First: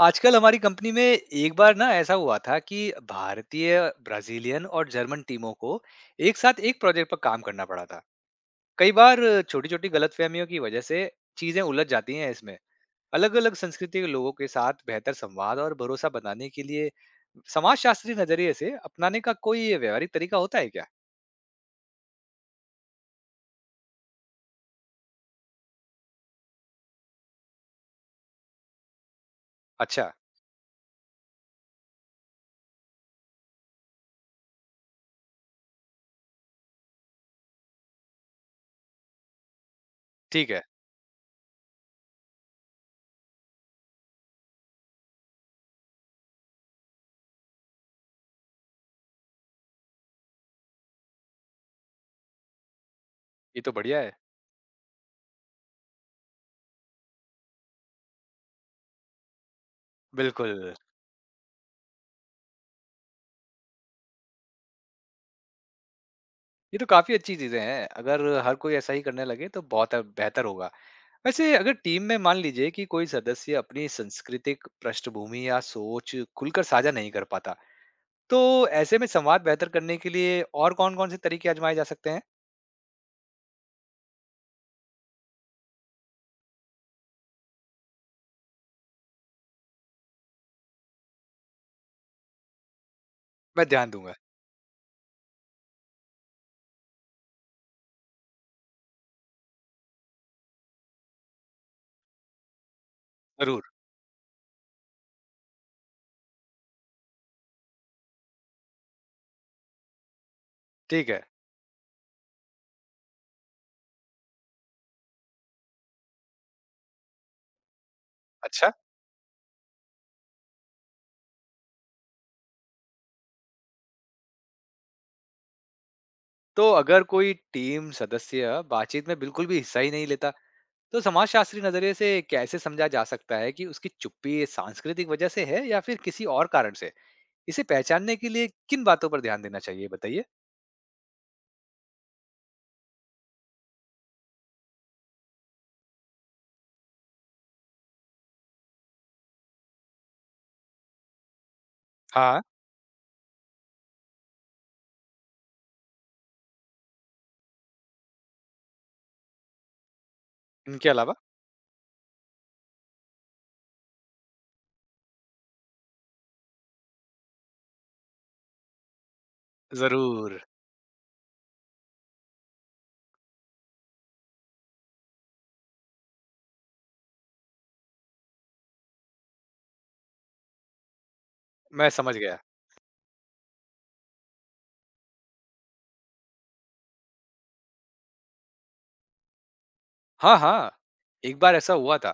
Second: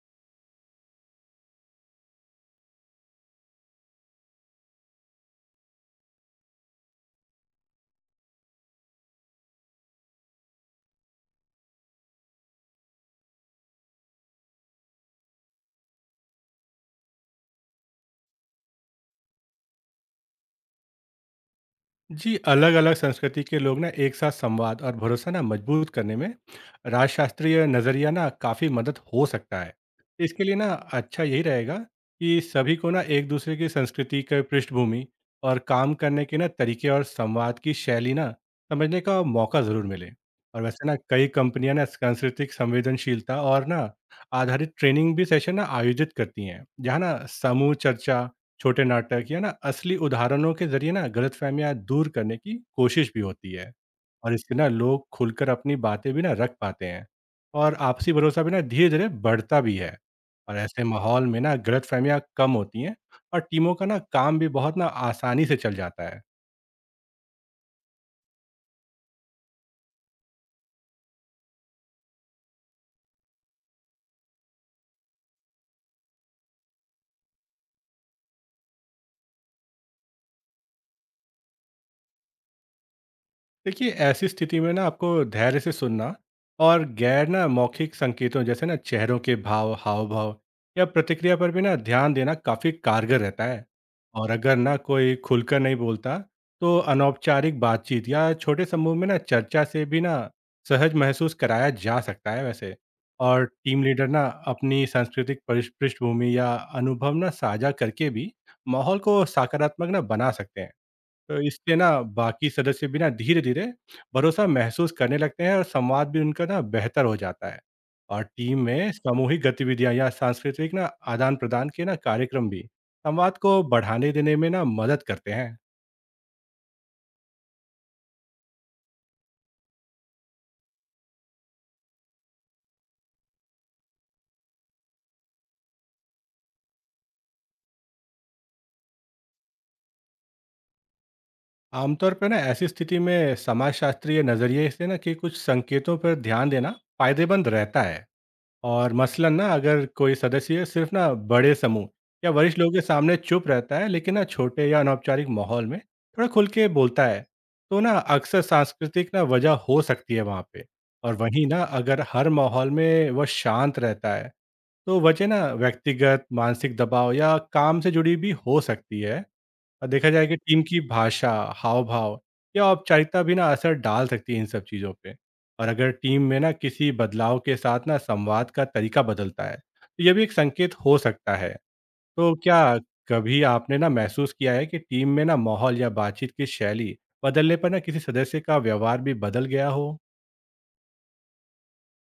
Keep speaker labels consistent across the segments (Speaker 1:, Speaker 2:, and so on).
Speaker 1: आजकल हमारी कंपनी में एक बार ना ऐसा हुआ था कि भारतीय, ब्राजीलियन और जर्मन टीमों को एक साथ एक प्रोजेक्ट पर काम करना पड़ा था। कई बार छोटी-छोटी गलतफहमियों की वजह से चीजें उलझ जाती हैं इसमें। अलग-अलग संस्कृति के लोगों के साथ बेहतर संवाद और भरोसा बनाने के लिए समाजशास्त्री नजरिए से अपनाने का कोई व्यावहारिक तरीका होता है क्या?
Speaker 2: जी अलग-अलग संस्कृति के लोग ना एक साथ संवाद और भरोसा ना मजबूत करने में राजशास्त्रीय नजरिया ना काफी मदद हो सकता है।
Speaker 1: अच्छा,
Speaker 2: इसके लिए ना अच्छा यही रहेगा कि सभी को ना एक दूसरे की संस्कृति के पृष्ठभूमि और काम करने के ना तरीके और संवाद की शैली ना समझने का मौका जरूर मिले।
Speaker 1: ठीक
Speaker 2: और
Speaker 1: है,
Speaker 2: वैसे ना कई कंपनियां ना सांस्कृतिक संवेदनशीलता और ना आधारित ट्रेनिंग भी सेशन ना आयोजित करती हैं जहाँ ना समूह चर्चा, छोटे नाटक या ना असली उदाहरणों के जरिए ना गलतफहमियां दूर करने की कोशिश भी होती
Speaker 1: ये
Speaker 2: है।
Speaker 1: तो बढ़िया है।
Speaker 2: और इससे ना लोग खुलकर अपनी बातें भी ना रख पाते हैं और आपसी भरोसा भी ना धीरे धीरे बढ़ता भी है। और
Speaker 1: बिल्कुल,
Speaker 2: ऐसे माहौल में ना गलतफहमियां कम होती हैं और टीमों का ना काम भी बहुत ना आसानी से चल जाता है।
Speaker 1: ये तो काफी अच्छी चीजें हैं। अगर हर कोई ऐसा ही करने लगे तो बहुत बेहतर होगा। वैसे अगर टीम में मान लीजिए कि कोई सदस्य अपनी सांस्कृतिक पृष्ठभूमि या सोच खुलकर साझा नहीं कर पाता, तो ऐसे में संवाद बेहतर करने के लिए और कौन-कौन से तरीके आजमाए जा सकते हैं?
Speaker 2: देखिए ऐसी स्थिति में ना आपको धैर्य से सुनना और गैर ना मौखिक संकेतों जैसे ना चेहरों के भाव, हाव भाव या प्रतिक्रिया पर भी ना ध्यान देना काफी कारगर रहता है।
Speaker 1: मैं ध्यान दूंगा,
Speaker 2: और अगर ना कोई खुलकर नहीं बोलता तो अनौपचारिक बातचीत या छोटे समूह में ना चर्चा से भी ना सहज महसूस कराया जा सकता है वैसे। और
Speaker 1: ज़रूर।
Speaker 2: टीम लीडर ना अपनी सांस्कृतिक पृष्ठभूमि या अनुभव ना साझा करके भी माहौल को सकारात्मक ना बना सकते हैं।
Speaker 1: ठीक है।
Speaker 2: तो इससे ना बाकी सदस्य भी ना धीरे-धीरे भरोसा महसूस करने लगते हैं और संवाद भी उनका ना बेहतर हो जाता है। और टीम
Speaker 1: अच्छा,
Speaker 2: में सामूहिक गतिविधियाँ या सांस्कृतिक ना आदान-प्रदान के ना कार्यक्रम भी संवाद को बढ़ाने देने में ना मदद करते हैं।
Speaker 1: तो अगर कोई टीम सदस्य बातचीत में बिल्कुल भी हिस्सा ही नहीं लेता, तो समाजशास्त्री नज़रिए से कैसे समझा जा सकता है कि उसकी चुप्पी सांस्कृतिक वजह से है या फिर किसी और कारण से? इसे पहचानने के लिए किन बातों पर ध्यान देना चाहिए, बताइए?
Speaker 2: आमतौर पर ना ऐसी स्थिति में समाजशास्त्रीय नज़रिए से ना कि कुछ संकेतों पर ध्यान देना फ़ायदेमंद रहता है। और मसलन ना अगर कोई सदस्य सिर्फ ना बड़े समूह या
Speaker 1: हाँ,
Speaker 2: वरिष्ठ लोगों के सामने चुप रहता है लेकिन ना छोटे या अनौपचारिक माहौल में थोड़ा खुल के बोलता है तो ना अक्सर सांस्कृतिक ना वजह हो सकती है वहाँ पे।
Speaker 1: इनके
Speaker 2: और
Speaker 1: अलावा?
Speaker 2: वहीं ना अगर हर माहौल में वह शांत रहता है तो वजह ना व्यक्तिगत मानसिक दबाव या काम से जुड़ी भी हो सकती है। देखा जाए कि
Speaker 1: ज़रूर,
Speaker 2: टीम की भाषा, हाव-भाव या औपचारिकता भी ना असर डाल सकती है इन सब चीज़ों पे। और अगर टीम में ना किसी बदलाव के साथ ना संवाद का तरीका बदलता है, तो ये भी एक संकेत हो सकता है।
Speaker 1: मैं समझ
Speaker 2: तो
Speaker 1: गया।
Speaker 2: क्या कभी आपने ना महसूस किया है कि टीम में ना माहौल या बातचीत की शैली बदलने पर ना किसी सदस्य का व्यवहार भी बदल गया हो?
Speaker 1: हाँ, हाँ। एक बार ऐसा हुआ था,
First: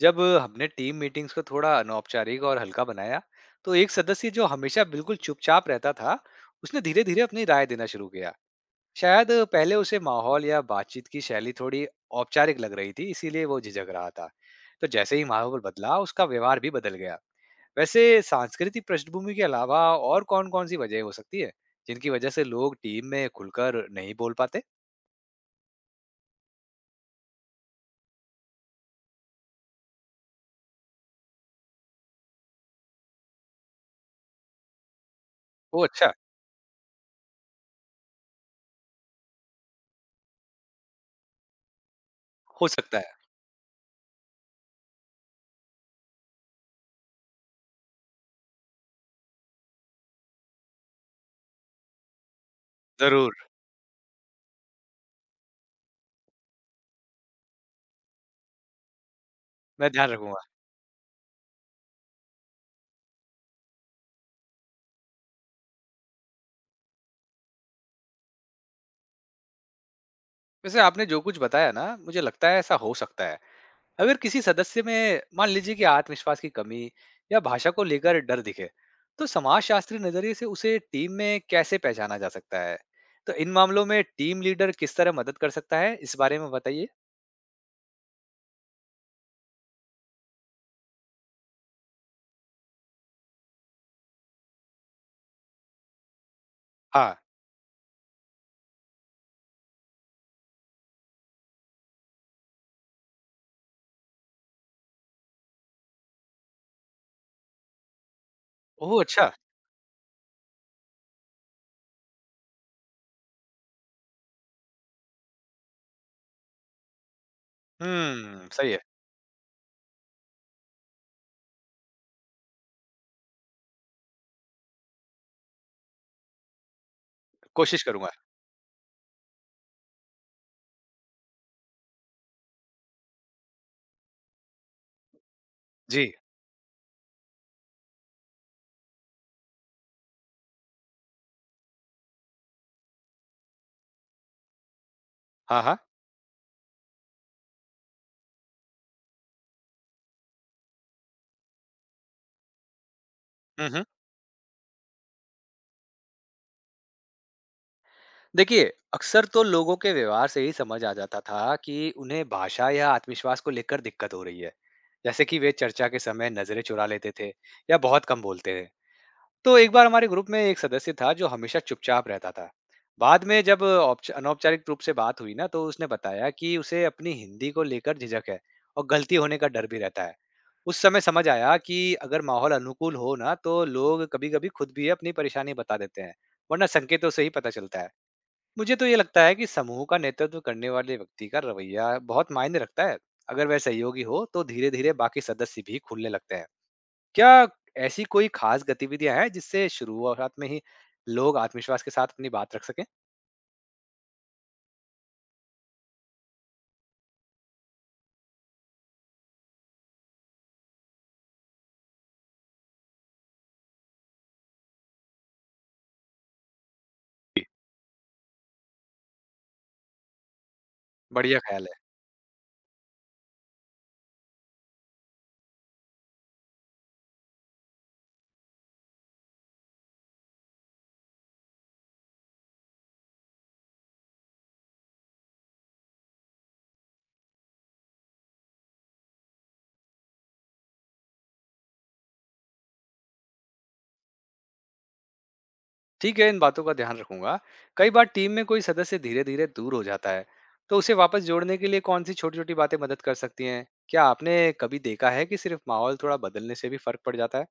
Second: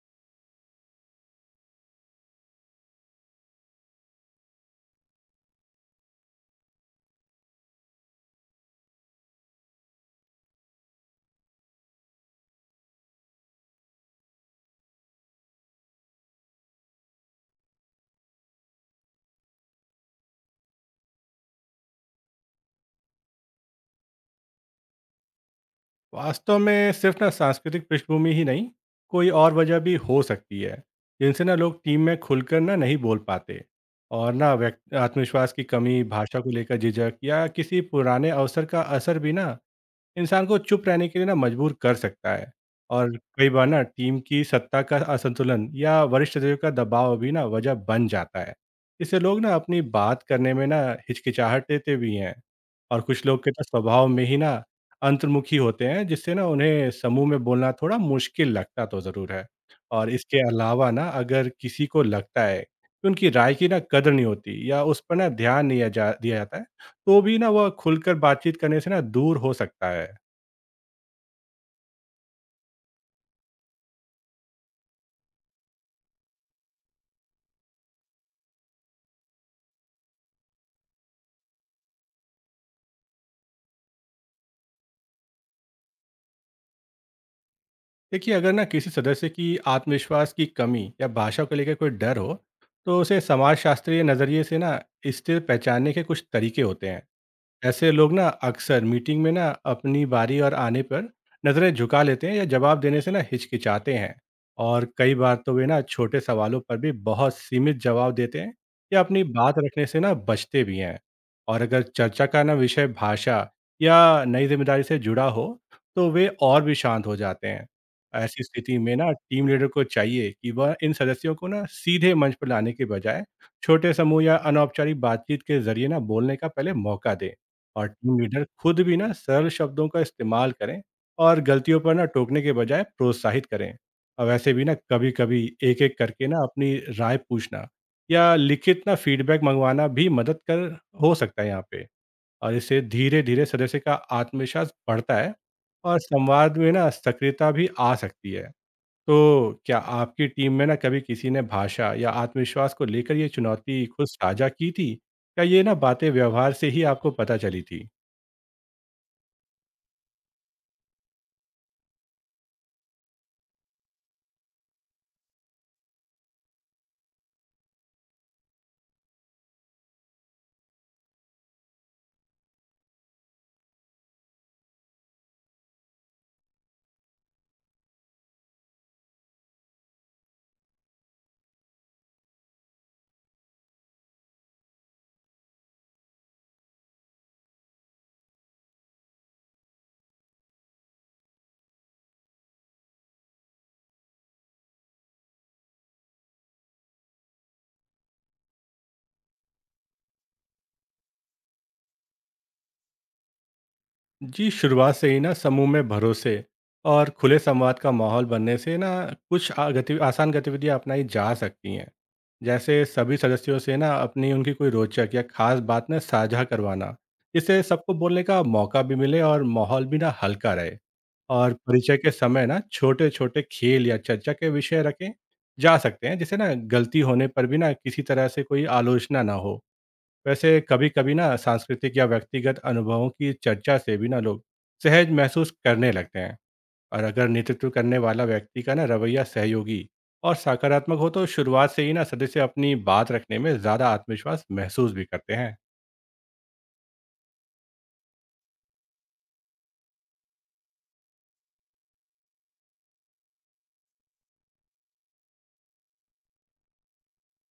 Speaker 1: जब हमने टीम मीटिंग्स को थोड़ा अनौपचारिक और हल्का बनाया, तो एक सदस्य जो हमेशा बिल्कुल चुपचाप रहता था, उसने धीरे-धीरे अपनी राय देना शुरू किया। शायद पहले उसे माहौल या बातचीत की शैली थोड़ी औपचारिक लग रही थी, इसीलिए वो झिझक रहा था। तो जैसे ही माहौल बदला, उसका व्यवहार भी बदल गया। वैसे सांस्कृतिक पृष्ठभूमि के अलावा और कौन-कौन सी वजह हो सकती है, जिनकी वजह से लोग टीम में खुलकर नहीं बोल पाते?
Speaker 2: वास्तव में सिर्फ ना सांस्कृतिक पृष्ठभूमि ही नहीं, कोई और वजह भी हो सकती है जिनसे ना लोग टीम में खुलकर ना नहीं बोल पाते। और ना व्यक्ति आत्मविश्वास की
Speaker 1: ओह
Speaker 2: कमी,
Speaker 1: अच्छा!
Speaker 2: भाषा को लेकर झिझक या किसी पुराने अवसर का असर भी ना इंसान को चुप रहने के लिए ना मजबूर कर सकता है।
Speaker 1: हो सकता है।
Speaker 2: और कई बार ना टीम की सत्ता का असंतुलन या वरिष्ठ अधिकारियों का दबाव भी ना वजह बन जाता है। इससे लोग ना अपनी बात करने में ना हिचकिचाहट देते भी हैं। और कुछ
Speaker 1: ज़रूर,
Speaker 2: लोग के तो स्वभाव में ही ना अंतर्मुखी होते हैं जिससे ना उन्हें समूह में बोलना थोड़ा मुश्किल लगता तो ज़रूर है।
Speaker 1: मैं
Speaker 2: और
Speaker 1: ध्यान
Speaker 2: इसके
Speaker 1: रखूँगा।
Speaker 2: अलावा ना अगर किसी को लगता है कि उनकी राय की ना कदर नहीं होती या उस पर ना ध्यान नहीं जा दिया जाता है तो भी ना वह खुलकर बातचीत करने से ना दूर हो सकता है।
Speaker 1: वैसे आपने जो कुछ बताया ना, मुझे लगता है ऐसा हो सकता है। अगर किसी सदस्य में मान लीजिए कि आत्मविश्वास की कमी या भाषा को लेकर डर दिखे, तो समाजशास्त्री नजरिए से उसे टीम में कैसे पहचाना जा सकता है? तो इन मामलों में टीम लीडर किस तरह मदद कर सकता है, इस बारे में बताइए।
Speaker 2: देखिए अगर ना किसी सदस्य की आत्मविश्वास की कमी या भाषा को लेकर कोई डर हो तो उसे समाजशास्त्रीय नज़रिए से ना इसे पहचानने के कुछ तरीके होते हैं।
Speaker 1: हाँ।
Speaker 2: ऐसे लोग ना अक्सर मीटिंग में ना अपनी बारी और आने पर नज़रें झुका लेते हैं या जवाब देने से ना हिचकिचाते हैं। और कई बार तो वे ना छोटे सवालों पर भी बहुत सीमित जवाब देते हैं या
Speaker 1: ओह!
Speaker 2: अपनी
Speaker 1: अच्छा।
Speaker 2: बात रखने से ना बचते भी हैं। और अगर चर्चा का ना विषय भाषा या नई जिम्मेदारी से जुड़ा हो तो वे और भी शांत हो जाते हैं। ऐसी
Speaker 1: हुँ, सही
Speaker 2: स्थिति
Speaker 1: है।
Speaker 2: में ना टीम लीडर को चाहिए कि वह इन सदस्यों को ना सीधे मंच पर लाने के बजाय छोटे समूह या अनौपचारिक बातचीत के जरिए ना बोलने का पहले मौका दें।
Speaker 1: कोशिश
Speaker 2: और
Speaker 1: करूँगा।
Speaker 2: टीम लीडर खुद भी ना सरल शब्दों का इस्तेमाल करें और गलतियों पर ना टोकने के बजाय प्रोत्साहित करें। और वैसे भी ना कभी कभी एक एक
Speaker 1: जी।
Speaker 2: करके ना अपनी राय पूछना या लिखित ना फीडबैक मंगवाना भी मदद कर हो सकता है यहाँ पे। और इससे धीरे धीरे सदस्य का आत्मविश्वास बढ़ता है
Speaker 1: हाँ, हाँ।
Speaker 2: और संवाद में ना सक्रियता भी आ सकती है। तो क्या आपकी टीम में ना कभी किसी ने भाषा या आत्मविश्वास को लेकर ये
Speaker 1: हुँ,
Speaker 2: चुनौती
Speaker 1: हुँ।
Speaker 2: खुद साझा की थी या ये ना बातें व्यवहार से ही आपको पता चली थी?
Speaker 1: देखिए अक्सर तो लोगों के व्यवहार से ही समझ आ जाता था कि उन्हें भाषा या आत्मविश्वास को लेकर दिक्कत हो रही है। जैसे कि वे चर्चा के समय नजरें चुरा लेते थे या बहुत कम बोलते थे। तो एक बार हमारे ग्रुप में एक सदस्य था जो हमेशा चुपचाप रहता था। बाद में जब अनौपचारिक रूप से बात हुई ना तो उसने बताया कि उसे अपनी हिंदी को लेकर झिझक है और गलती होने का डर भी रहता है। उस समय समझ आया कि अगर माहौल अनुकूल हो ना तो लोग कभी-कभी खुद भी अपनी परेशानी बता देते हैं, वरना संकेतों से ही पता चलता है। मुझे तो ये लगता है कि समूह का नेतृत्व करने वाले व्यक्ति का रवैया बहुत मायने रखता है। अगर वह सहयोगी हो तो धीरे धीरे बाकी सदस्य भी खुलने लगते हैं। क्या ऐसी कोई खास गतिविधियां हैं जिससे शुरुआत में ही लोग आत्मविश्वास के साथ अपनी बात रख सकें?
Speaker 2: जी, शुरुआत से ही ना समूह में भरोसे और खुले संवाद का माहौल बनने से ना कुछ आ गति आसान गतिविधियाँ अपनाई जा सकती हैं। जैसे सभी सदस्यों से ना अपनी उनकी कोई रोचक या ख़ास बात ना साझा करवाना। इससे सबको बोलने का मौका भी मिले और माहौल भी ना हल्का रहे।
Speaker 1: बढ़िया
Speaker 2: और
Speaker 1: ख्याल है।
Speaker 2: परिचय के समय ना छोटे-छोटे खेल या चर्चा के विषय रखें जा सकते हैं, जिससे ना गलती होने पर भी ना किसी तरह से कोई आलोचना ना हो। वैसे कभी-कभी ना सांस्कृतिक या व्यक्तिगत अनुभवों की चर्चा से भी ना लोग सहज महसूस करने लगते हैं। और अगर नेतृत्व करने वाला व्यक्ति का ना रवैया सहयोगी और सकारात्मक हो तो शुरुआत से ही ना सदस्य अपनी बात रखने में ज़्यादा आत्मविश्वास महसूस भी करते हैं।
Speaker 1: ठीक है, इन बातों का ध्यान रखूंगा। कई बार टीम में कोई सदस्य धीरे धीरे दूर हो जाता है, तो उसे वापस जोड़ने के लिए कौन सी छोटी छोटी बातें मदद कर सकती हैं? क्या आपने कभी देखा है कि सिर्फ माहौल थोड़ा बदलने से भी फर्क पड़ जाता है?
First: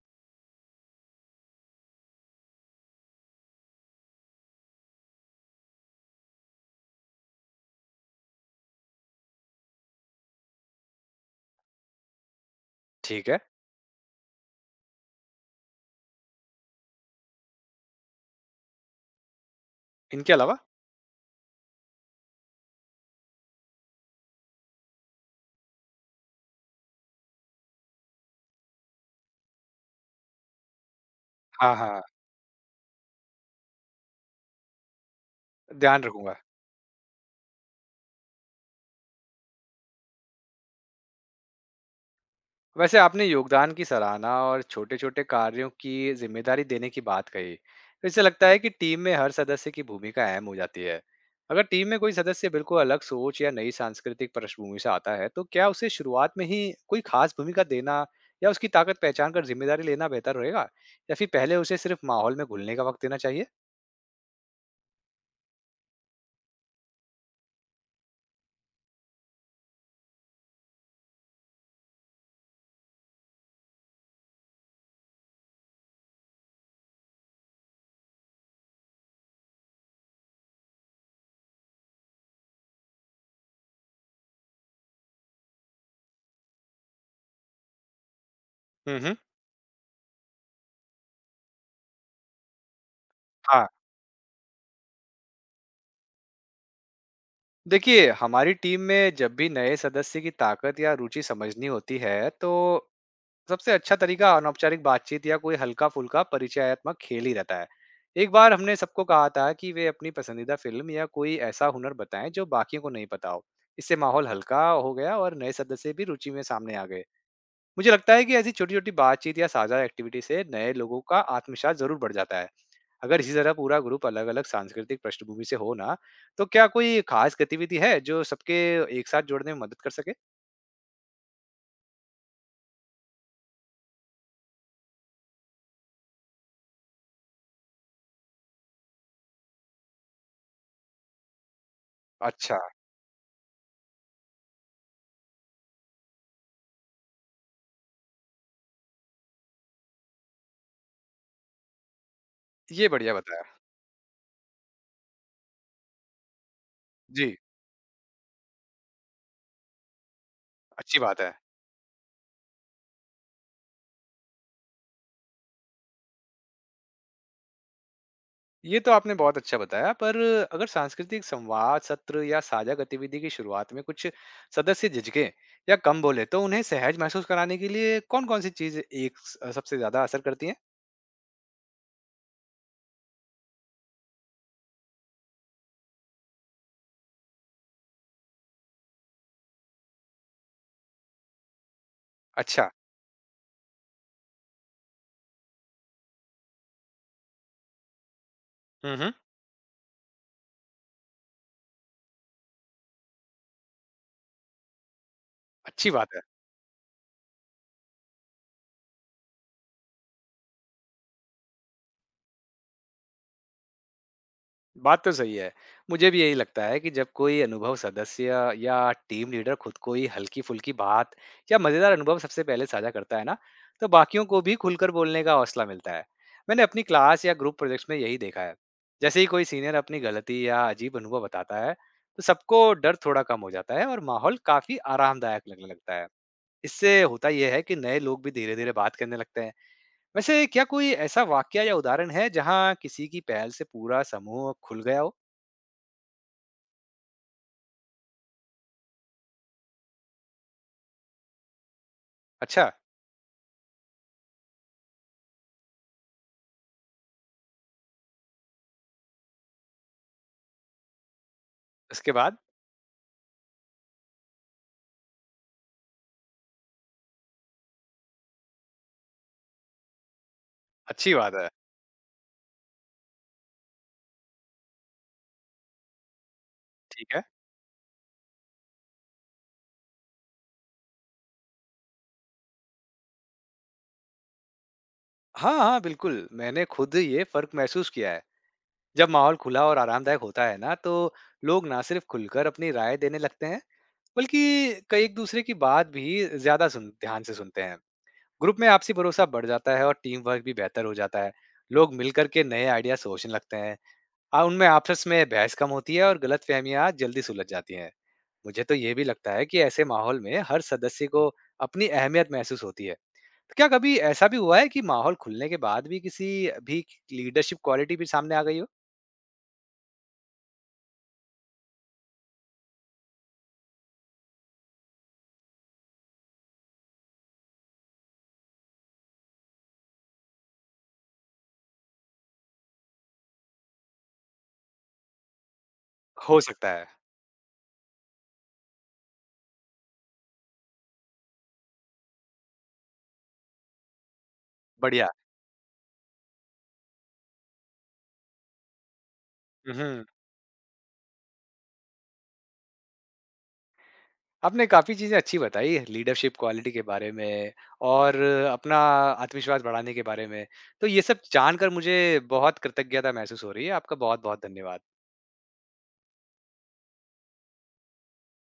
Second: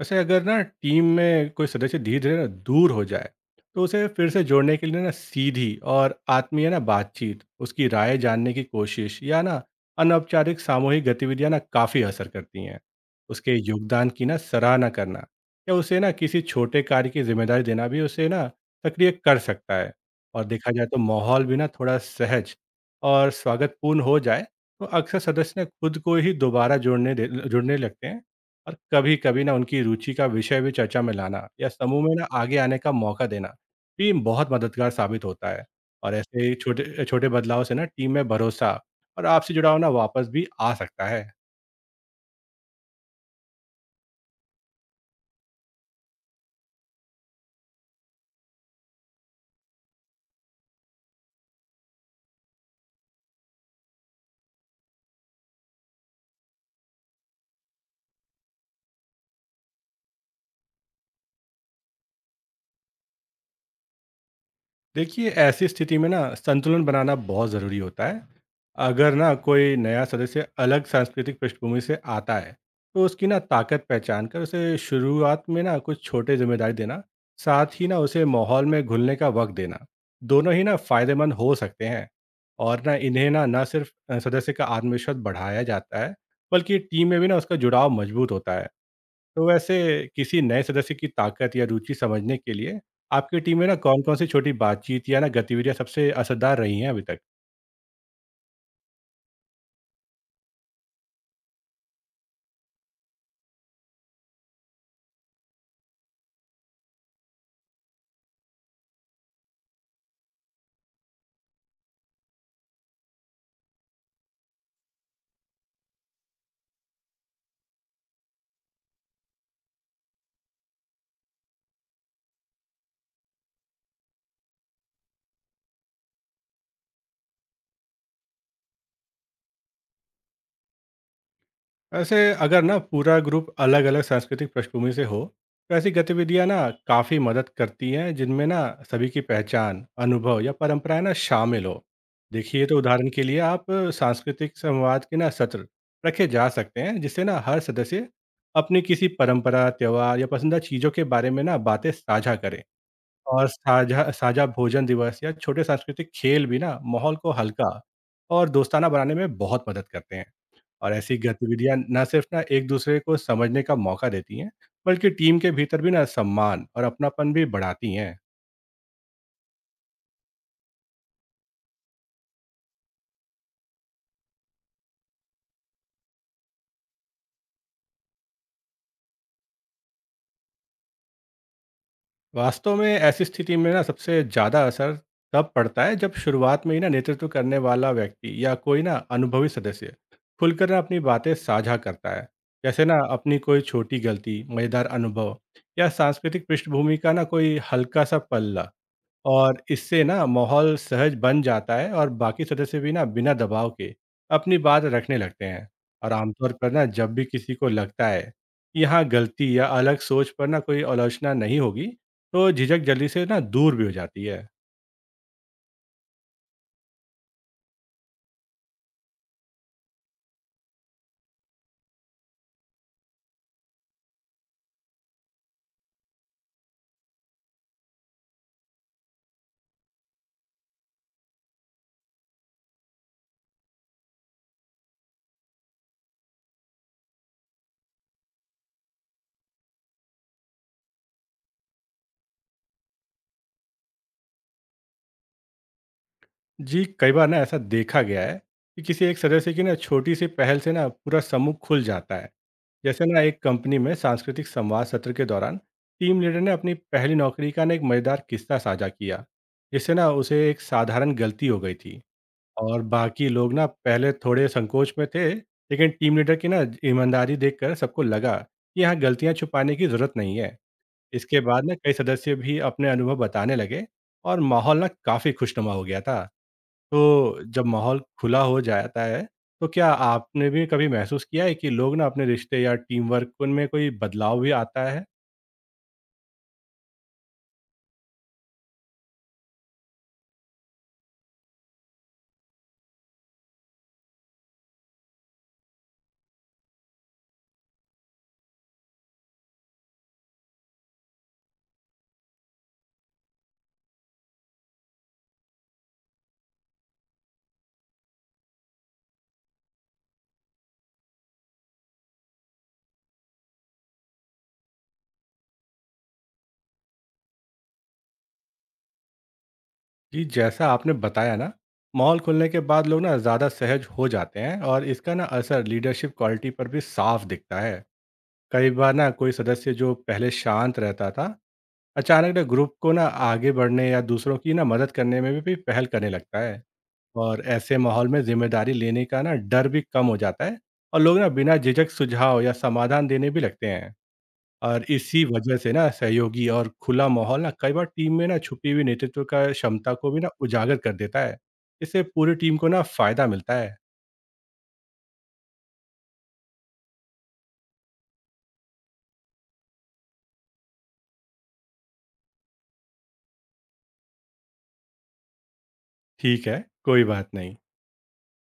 Speaker 2: वैसे अगर ना टीम में कोई सदस्य धीरे धीरे ना दूर हो जाए तो उसे फिर से जोड़ने के लिए ना सीधी और आत्मीय ना बातचीत, उसकी राय जानने की कोशिश या ना अनौपचारिक सामूहिक गतिविधियां ना काफ़ी असर करती हैं।
Speaker 1: ठीक है।
Speaker 2: उसके योगदान की ना सराहना करना या उसे ना किसी छोटे कार्य की जिम्मेदारी देना भी उसे ना सक्रिय कर सकता है।
Speaker 1: इनके
Speaker 2: और
Speaker 1: अलावा?
Speaker 2: देखा जाए तो माहौल भी ना थोड़ा सहज और स्वागतपूर्ण हो जाए तो अक्सर सदस्य ना खुद को ही दोबारा जुड़ने लगते हैं। और कभी-कभी ना उनकी रुचि का विषय भी चर्चा में लाना या
Speaker 1: हाँ हाँ।
Speaker 2: समूह में ना आगे आने का मौका देना, टीम बहुत मददगार साबित होता है।
Speaker 1: ध्यान
Speaker 2: और
Speaker 1: रखूंगा।
Speaker 2: ऐसे छोटे छोटे बदलाव से ना टीम में भरोसा और आपसी जुड़ाव ना वापस भी आ सकता है।
Speaker 1: वैसे आपने योगदान की सराहना और छोटे-छोटे कार्यों की जिम्मेदारी देने की बात कही। तो इससे लगता है कि टीम में हर सदस्य की भूमिका अहम हो जाती है। अगर टीम में कोई सदस्य बिल्कुल अलग सोच या नई सांस्कृतिक पृष्ठभूमि से आता है, तो क्या उसे शुरुआत में ही कोई खास भूमिका देना या उसकी ताकत पहचान कर जिम्मेदारी लेना बेहतर रहेगा? या फिर पहले उसे सिर्फ माहौल में घुलने का वक्त देना चाहिए?
Speaker 2: देखिए ऐसी स्थिति में ना संतुलन बनाना बहुत ज़रूरी होता है। अगर ना कोई नया सदस्य अलग सांस्कृतिक पृष्ठभूमि से आता है तो उसकी ना ताकत पहचान कर उसे शुरुआत में ना कुछ छोटे जिम्मेदारी देना, साथ ही ना उसे माहौल में घुलने का वक्त देना, दोनों ही ना फायदेमंद हो सकते हैं। और ना इन्हें ना ना सिर्फ सदस्य का आत्मविश्वास बढ़ाया जाता है बल्कि टीम में भी ना उसका जुड़ाव मजबूत होता है।
Speaker 1: हम्म।
Speaker 2: तो वैसे किसी नए सदस्य की ताकत या रुचि समझने के लिए आपकी टीम में
Speaker 1: हाँ,
Speaker 2: ना कौन-कौन सी छोटी बातचीत या ना गतिविधियां सबसे असरदार रही हैं अभी तक?
Speaker 1: देखिए हमारी टीम में जब भी नए सदस्य की ताकत या रुचि समझनी होती है, तो सबसे अच्छा तरीका अनौपचारिक बातचीत या कोई हल्का फुल्का परिचयात्मक खेल ही रहता है। एक बार हमने सबको कहा था कि वे अपनी पसंदीदा फिल्म या कोई ऐसा हुनर बताएं जो बाकियों को नहीं पता हो। इससे माहौल हल्का हो गया और नए सदस्य भी रुचि में सामने आ गए। मुझे लगता है कि ऐसी छोटी छोटी बातचीत या साझा एक्टिविटी से नए लोगों का आत्मविश्वास जरूर बढ़ जाता है। अगर इसी तरह पूरा ग्रुप अलग अलग सांस्कृतिक पृष्ठभूमि से हो ना तो क्या कोई खास गतिविधि है जो सबके एक साथ जोड़ने में मदद कर सके?
Speaker 2: वैसे अगर ना पूरा ग्रुप अलग-अलग सांस्कृतिक पृष्ठभूमि से हो, तो ऐसी गतिविधियां ना काफ़ी मदद करती हैं जिनमें ना सभी की पहचान, अनुभव या परंपराएं ना शामिल हो।
Speaker 1: अच्छा,
Speaker 2: देखिए तो उदाहरण के लिए आप सांस्कृतिक संवाद के ना सत्र रखे जा सकते हैं जिससे ना हर सदस्य अपनी किसी परंपरा, त्यौहार या पसंदीदा चीज़ों के बारे में ना बातें साझा करे।
Speaker 1: ये बढ़िया बताया।
Speaker 2: और साझा साझा भोजन दिवस या छोटे सांस्कृतिक खेल भी ना माहौल को
Speaker 1: जी,
Speaker 2: हल्का और दोस्ताना बनाने में बहुत मदद करते हैं। और
Speaker 1: अच्छी
Speaker 2: ऐसी
Speaker 1: बात है।
Speaker 2: गतिविधियां न सिर्फ ना एक दूसरे को समझने का मौका देती हैं बल्कि टीम के भीतर भी ना सम्मान और अपनापन भी बढ़ाती हैं।
Speaker 1: ये तो आपने बहुत अच्छा बताया, पर अगर सांस्कृतिक संवाद सत्र या साझा गतिविधि की शुरुआत में कुछ सदस्य झिझके या कम बोले तो उन्हें सहज महसूस कराने के लिए कौन कौन सी चीज सबसे ज्यादा असर करती है?
Speaker 2: वास्तव में ऐसी स्थिति में ना सबसे ज़्यादा असर तब पड़ता है जब शुरुआत में ही ना नेतृत्व करने वाला व्यक्ति या कोई ना अनुभवी सदस्य खुलकर ना अपनी बातें साझा करता है।
Speaker 1: अच्छा।
Speaker 2: जैसे ना अपनी कोई छोटी गलती, मज़ेदार अनुभव या सांस्कृतिक पृष्ठभूमि का ना कोई हल्का सा पल्ला।
Speaker 1: हम्म।
Speaker 2: और इससे ना माहौल सहज बन जाता है और बाकी सदस्य भी ना बिना दबाव के अपनी बात रखने लगते हैं।
Speaker 1: अच्छी
Speaker 2: और
Speaker 1: बात है।
Speaker 2: आमतौर पर ना जब भी किसी को लगता है कि यहाँ गलती या अलग सोच पर ना कोई आलोचना नहीं होगी, तो झिझक जल्दी से ना दूर भी हो जाती है।
Speaker 1: बात तो सही है। मुझे भी यही लगता है कि जब कोई अनुभव सदस्य या टीम लीडर खुद कोई हल्की-फुल्की बात या मज़ेदार अनुभव सबसे पहले साझा करता है ना, तो बाकियों को भी खुलकर बोलने का हौसला मिलता है। मैंने अपनी क्लास या ग्रुप प्रोजेक्ट्स में यही देखा है। जैसे ही कोई सीनियर अपनी गलती या अजीब अनुभव बताता है, तो सबको डर थोड़ा कम हो जाता है और माहौल काफ़ी आरामदायक लगने लगता है। इससे होता यह है कि नए लोग भी धीरे-धीरे बात करने लगते हैं। वैसे क्या कोई ऐसा वाकया या उदाहरण है, जहाँ किसी की पहल से पूरा समूह खुल गया हो?
Speaker 2: जी कई बार ना ऐसा देखा गया है कि किसी एक सदस्य की ना छोटी सी पहल से ना पूरा समूह खुल जाता है।
Speaker 1: अच्छा,
Speaker 2: जैसे ना एक कंपनी में सांस्कृतिक संवाद सत्र के दौरान टीम लीडर ने अपनी पहली नौकरी का ना एक मजेदार किस्सा साझा किया जिससे ना उसे एक साधारण गलती हो गई थी।
Speaker 1: इसके बाद?
Speaker 2: और बाकी लोग ना पहले थोड़े संकोच में थे लेकिन टीम लीडर की ना ईमानदारी देखकर सबको लगा कि यहाँ गलतियाँ छुपाने की जरूरत नहीं है।
Speaker 1: अच्छी बात
Speaker 2: इसके
Speaker 1: है।
Speaker 2: बाद ना कई सदस्य भी अपने अनुभव बताने लगे और माहौल ना काफी खुशनुमा हो गया था। तो
Speaker 1: ठीक है।
Speaker 2: जब माहौल खुला हो जाता है, तो क्या आपने भी कभी महसूस किया है कि लोग ना अपने रिश्ते या टीम वर्क उनमें कोई बदलाव भी आता है?
Speaker 1: हाँ, हाँ, बिल्कुल, मैंने खुद ये फ़र्क महसूस किया है। जब माहौल खुला और आरामदायक होता है ना, तो लोग ना सिर्फ़ खुलकर अपनी राय देने लगते हैं, बल्कि कई एक-दूसरे की बात भी ज़्यादा सुन ध्यान से सुनते हैं। ग्रुप में आपसी भरोसा बढ़ जाता है और टीम वर्क भी बेहतर हो जाता है। लोग मिलकर के नए आइडिया सोचने लगते हैं। उनमें आपस में बहस कम होती है और गलतफ़हमियाँ जल्दी सुलझ जाती हैं। मुझे तो ये भी लगता है कि ऐसे माहौल में हर सदस्य को अपनी अहमियत महसूस होती है। तो क्या कभी ऐसा भी हुआ है कि माहौल खुलने के बाद भी किसी भी लीडरशिप क्वालिटी भी सामने आ गई हो?
Speaker 2: जी, जैसा आपने बताया ना, माहौल खुलने के बाद लोग ना ज़्यादा सहज हो जाते हैं और इसका ना असर लीडरशिप क्वालिटी पर भी साफ दिखता है। कई बार ना कोई सदस्य जो पहले शांत रहता था, अचानक ना ग्रुप को ना आगे बढ़ने या दूसरों की ना मदद करने में भी पहल करने लगता
Speaker 1: हो
Speaker 2: है।
Speaker 1: सकता है,
Speaker 2: और ऐसे माहौल में ज़िम्मेदारी लेने का ना डर भी कम हो जाता है और लोग ना बिना झिझक सुझाव या समाधान देने भी लगते हैं। और
Speaker 1: बढ़िया।
Speaker 2: इसी वजह से ना सहयोगी और खुला माहौल ना कई बार टीम में ना छुपी हुई नेतृत्व का क्षमता
Speaker 1: हुँ,
Speaker 2: को भी ना उजागर कर देता है। इससे पूरी टीम को ना फायदा मिलता है।
Speaker 1: आपने काफ़ी चीज़ें अच्छी बताई लीडरशिप क्वालिटी के बारे में और अपना आत्मविश्वास बढ़ाने के बारे में। तो ये सब जानकर मुझे बहुत कृतज्ञता महसूस हो रही है। आपका बहुत-बहुत धन्यवाद।
Speaker 2: ठीक है, कोई बात नहीं।